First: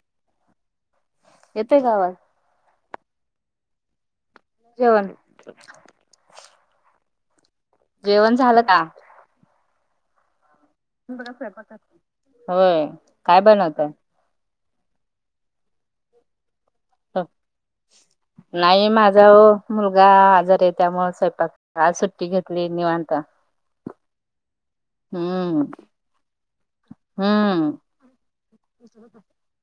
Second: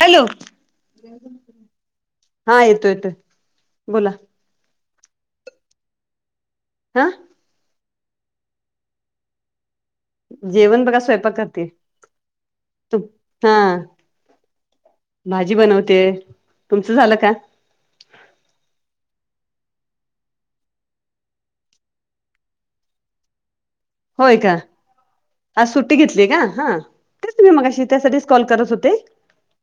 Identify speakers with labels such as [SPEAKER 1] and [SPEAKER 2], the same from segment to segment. [SPEAKER 1] Hello
[SPEAKER 2] येतोय का आवाज
[SPEAKER 1] हा येतो येतोय बोला.
[SPEAKER 2] जेवण.
[SPEAKER 1] हा.
[SPEAKER 2] जेवण झालं का.
[SPEAKER 1] जेवण बघा स्वयंपाक करते
[SPEAKER 2] होय
[SPEAKER 1] तू
[SPEAKER 2] काय
[SPEAKER 1] हा.
[SPEAKER 2] बनवताय?
[SPEAKER 1] भाजी बनवते. तुमचं झालं का?
[SPEAKER 2] नाही माझा मुलगा आजार आहे त्यामुळे स्वयंपाक काज सुट्टी घेतली निवांता.
[SPEAKER 1] होय का. आज सुट्टी घेतलीय का हा तेचमही
[SPEAKER 2] हम्म
[SPEAKER 1] मगाशी त्यासाठी कॉल करत होते.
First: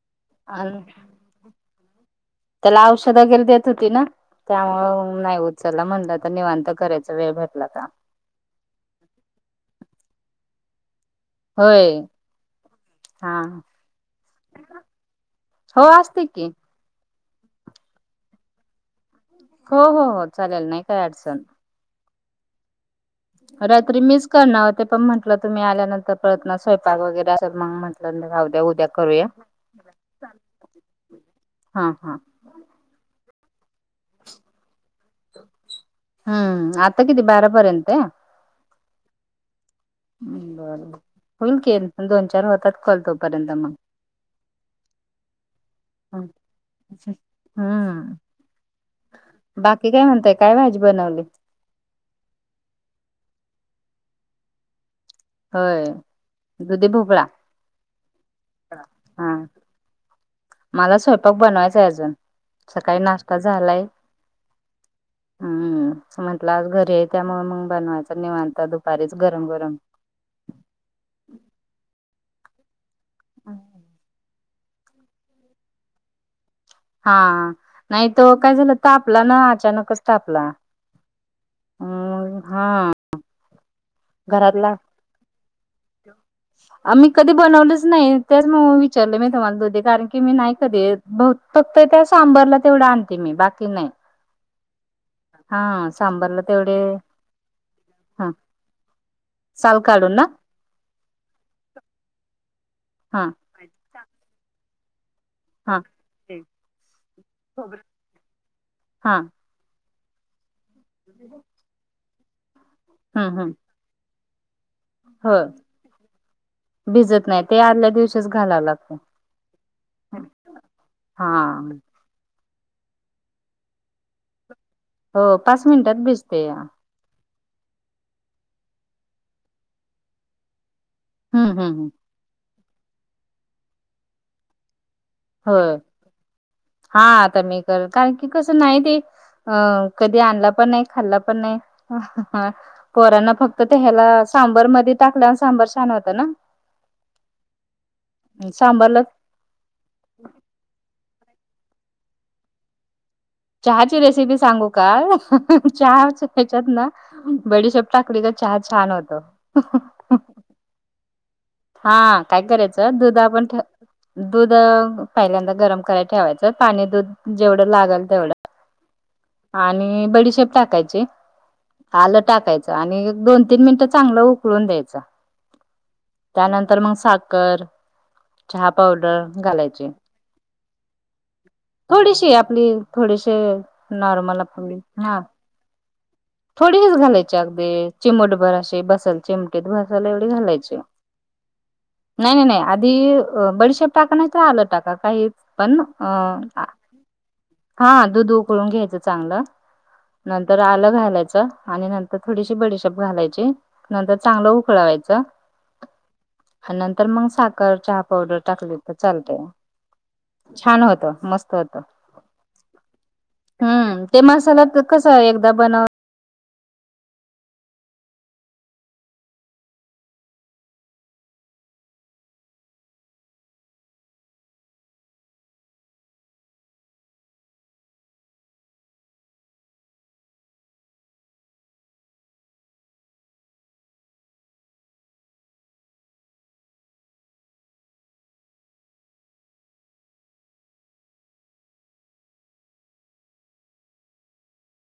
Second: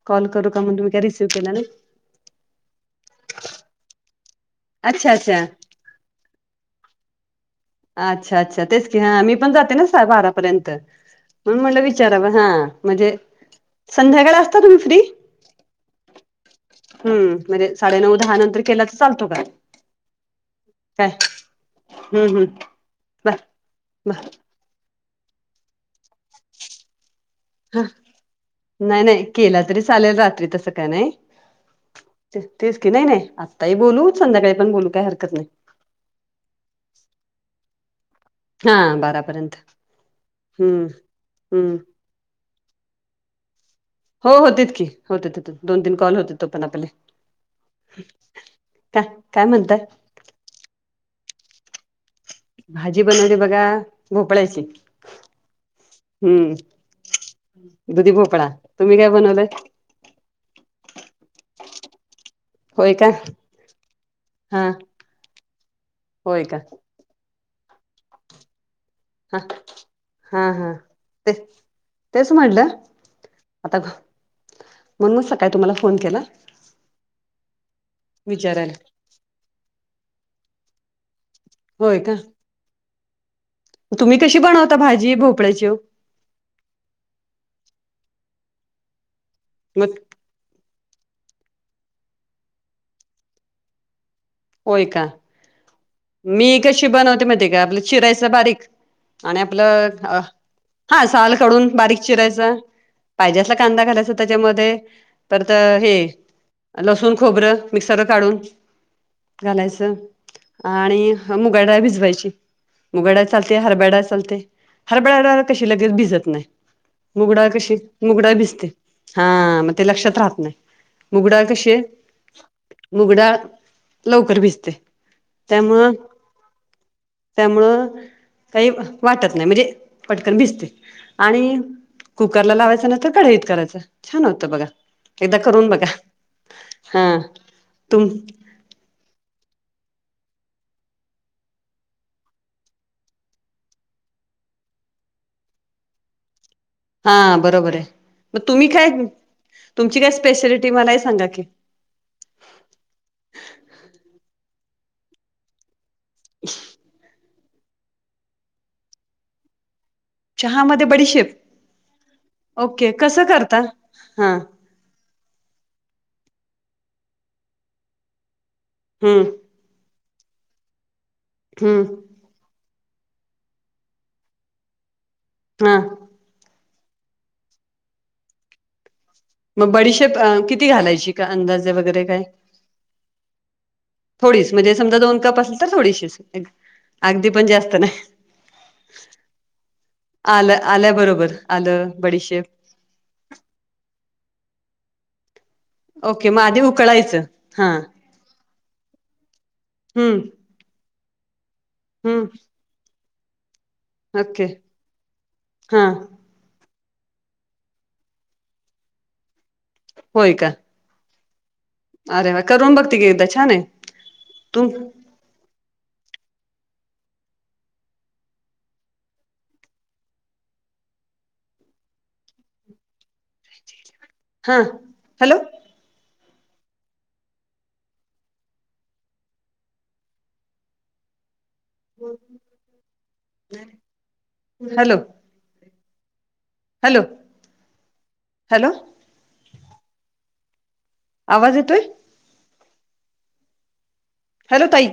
[SPEAKER 1] कॉल करू का म्हण
[SPEAKER 2] आणि
[SPEAKER 1] तुम्ही काय रिसीव्ह केला ना.
[SPEAKER 2] त्याला औषध वगैरे देत होती ना
[SPEAKER 1] अच्छा
[SPEAKER 2] त्यामुळ नाही
[SPEAKER 1] अच्छा
[SPEAKER 2] होत त्याला म्हणलं तर निवांत करायचा वेळ भेटला का?
[SPEAKER 1] अच्छा अच्छा तेच की हा मी पण जाते ना बारापर्यंत. म्हण म्हटलं
[SPEAKER 2] होय
[SPEAKER 1] विचारावं हा म्हणजे
[SPEAKER 2] हा
[SPEAKER 1] संध्याकाळी असता तुम्ही फ्री.
[SPEAKER 2] हो असते की
[SPEAKER 1] हम्म म्हणजे साडे नऊ दहा नंतर केला तर चालतो काय.
[SPEAKER 2] हो हो हो चालेल नाही काय अडचण
[SPEAKER 1] हम्म हम्म. बर
[SPEAKER 2] रात्री मिस
[SPEAKER 1] बर
[SPEAKER 2] करणार होते पण म्हटलं तुम्ही आल्यानंतर प्रळना स्वय वगैरे असल मग
[SPEAKER 1] हा
[SPEAKER 2] म्हटलं जाऊद्या उद्या
[SPEAKER 1] नाही नाही
[SPEAKER 2] करूया.
[SPEAKER 1] केला तरी चालेल रात्री तसं काय नाही
[SPEAKER 2] हा हा.
[SPEAKER 1] तेच की नाही आत्ताही बोलू संध्याकाळी पण बोलू काय हारं
[SPEAKER 2] हम्म! आता किती बारापर्यंत.
[SPEAKER 1] हा बारापर्यंत.
[SPEAKER 2] बरर
[SPEAKER 1] हम्म
[SPEAKER 2] फल
[SPEAKER 1] हम्म
[SPEAKER 2] केन दोन चार होतात कॉल तोपर्यंत मग
[SPEAKER 1] हो होतीत की होते दोन तीन कॉल
[SPEAKER 2] हम्म
[SPEAKER 1] होते तो पण आपले
[SPEAKER 2] हम्म.
[SPEAKER 1] का काय म्हणतय
[SPEAKER 2] बाकी काय म्हणताय काय भाजी बनवली
[SPEAKER 1] भाजी बनवली बघा भोपळ्याची
[SPEAKER 2] होय
[SPEAKER 1] हम्म
[SPEAKER 2] दुधी भोपळा
[SPEAKER 1] दुधी भोपळा तुम्ही काय
[SPEAKER 2] हा
[SPEAKER 1] बनवलंय
[SPEAKER 2] मला स्वयंपाक बनवायचा आहे अजून
[SPEAKER 1] होय
[SPEAKER 2] सकाळी
[SPEAKER 1] का
[SPEAKER 2] नाश्ता झालाय
[SPEAKER 1] हा
[SPEAKER 2] हम्म
[SPEAKER 1] होय
[SPEAKER 2] म्हंटलं
[SPEAKER 1] का
[SPEAKER 2] आज घरी आहे त्यामुळे मग बनवायच निवांता दुपारीच
[SPEAKER 1] हा
[SPEAKER 2] गरम गरम
[SPEAKER 1] हा हा ते तेच म्हटलं आता म्हण मग सकाळी तुम्हाला फोन केला
[SPEAKER 2] हा नाही त काय
[SPEAKER 1] विचारायला
[SPEAKER 2] झालं तापला ना अचानकच तापला.
[SPEAKER 1] होय का.
[SPEAKER 2] हम्म हा.
[SPEAKER 1] तुम्ही कशी
[SPEAKER 2] घरातला
[SPEAKER 1] बनवता भाजी भोपळ्याची?
[SPEAKER 2] मी कधी बनवलच नाही त्याच विचारलं मी तुम्हाला दोधे
[SPEAKER 1] मग
[SPEAKER 2] कारण. की मी नाही कधी फक्त त्या सांबरला तेवढं आणते मी बाकी नाही.
[SPEAKER 1] होय का
[SPEAKER 2] हा सम
[SPEAKER 1] मी कशी बनवते मते का आपलं चिरायच
[SPEAKER 2] हा
[SPEAKER 1] बारीक आणि
[SPEAKER 2] साल
[SPEAKER 1] आपलं
[SPEAKER 2] काढून
[SPEAKER 1] अ
[SPEAKER 2] ना
[SPEAKER 1] हा साल काढून बारीक चिरायचा
[SPEAKER 2] हा
[SPEAKER 1] पाहिजे असला कांदा घालायचा त्याच्यामध्ये परत
[SPEAKER 2] हा
[SPEAKER 1] हे लसूण खोबरं मिक्सरवर काढून
[SPEAKER 2] हा
[SPEAKER 1] घालायचं आणि मुगाडा भिजवायची मुगाडा
[SPEAKER 2] हम्म हम्म
[SPEAKER 1] चालते हरभ्याडा चालते हरबळा
[SPEAKER 2] हो
[SPEAKER 1] हर कशी लगेच भिजत नाही
[SPEAKER 2] भिजत
[SPEAKER 1] मुगडा
[SPEAKER 2] नाही ते
[SPEAKER 1] कशी
[SPEAKER 2] आदल्या दिवशीच
[SPEAKER 1] मुगडा
[SPEAKER 2] घालावं
[SPEAKER 1] भिजते
[SPEAKER 2] लागतं
[SPEAKER 1] हा मग ते लक्षात राहत नाही मुगडा
[SPEAKER 2] हा
[SPEAKER 1] कसे मुगडा लवकर भिजते
[SPEAKER 2] हो पाच
[SPEAKER 1] त्यामुळं
[SPEAKER 2] मिनिटात भेजते या
[SPEAKER 1] त्यामुळं काही वाटत नाही म्हणजे पटकन भिजते आणि
[SPEAKER 2] हम्म हम्म
[SPEAKER 1] कुकर लावायचं न तरर कढईत करायचं छान होतं बघा एकदा
[SPEAKER 2] हो
[SPEAKER 1] करून बघा
[SPEAKER 2] हा आता मी कर
[SPEAKER 1] तुम
[SPEAKER 2] कारण की कसं नाही ते अं कधी आणला पण नाही खाल्ला पण नाही कोोरांना फक्त त्या ह्याला सांबर मध्ये टाकल्यान सांबर छान होतं ना
[SPEAKER 1] हा बरोबर आहे मग तुम्ही काय
[SPEAKER 2] सांबरला
[SPEAKER 1] तुमची काय स्पेशलिटी मलाही सांगा की
[SPEAKER 2] चहाची रेसिपी सांगू का चहा ह्याच्यात ना बडीशप टकरीचा चहा छान होत
[SPEAKER 1] चहा म बडीशिप
[SPEAKER 2] हा काय करायचं दूध आपण
[SPEAKER 1] हा
[SPEAKER 2] दुध पहिल्यांदा गरम करायला ठेवायचं पाणी दूध जेवढं लागेल तेवढं
[SPEAKER 1] हम्म
[SPEAKER 2] आणि बडीशेप टाकायची
[SPEAKER 1] हम्म
[SPEAKER 2] आलं टाकायची आणि एक दोन तीन मिनिटं चांगलं उकळून द्यायचं
[SPEAKER 1] हा
[SPEAKER 2] त्यानंतर मग साखर चहा पावडर
[SPEAKER 1] मग
[SPEAKER 2] घालायची
[SPEAKER 1] बडीशेप किती घालायची का अंदाज
[SPEAKER 2] थोडीशी आपली थोडीशी नॉर्मल आपली हा
[SPEAKER 1] ल तर थोडीशी अस
[SPEAKER 2] थोडेच घालायचे अगदी चिमटभर असे बसल चिम सायला एवढे
[SPEAKER 1] आलं
[SPEAKER 2] घालायचे
[SPEAKER 1] आल्याबरोबर आलं
[SPEAKER 2] नाही
[SPEAKER 1] बडीशेप
[SPEAKER 2] नाही नाही आधी बडशाप टाक नाही तर आलं टाका काही पण
[SPEAKER 1] ओके मग आधी
[SPEAKER 2] अ
[SPEAKER 1] उकळायचं
[SPEAKER 2] हा दूध उकळून घ्यायचं चांगलं
[SPEAKER 1] हम्म.
[SPEAKER 2] नंतर आलं घालायचं आणि नंतर
[SPEAKER 1] हम्म
[SPEAKER 2] थोडीशी बडीशाप घालायची नंतर
[SPEAKER 1] ओके
[SPEAKER 2] चांगलं उकळवायचं.
[SPEAKER 1] हा
[SPEAKER 2] आणि नंतर मग साखर चहा पावडर टाकली तर चालतया.
[SPEAKER 1] होय का?
[SPEAKER 2] छान होतं मस्त होतं.
[SPEAKER 1] अरे वा! करून बघती की एकदा छानय, तु
[SPEAKER 2] अ एकदा बन
[SPEAKER 1] हा, हॅलो! हॅलो! हॅलो! हॅलो! आवाज येतोय? हॅलो ताई!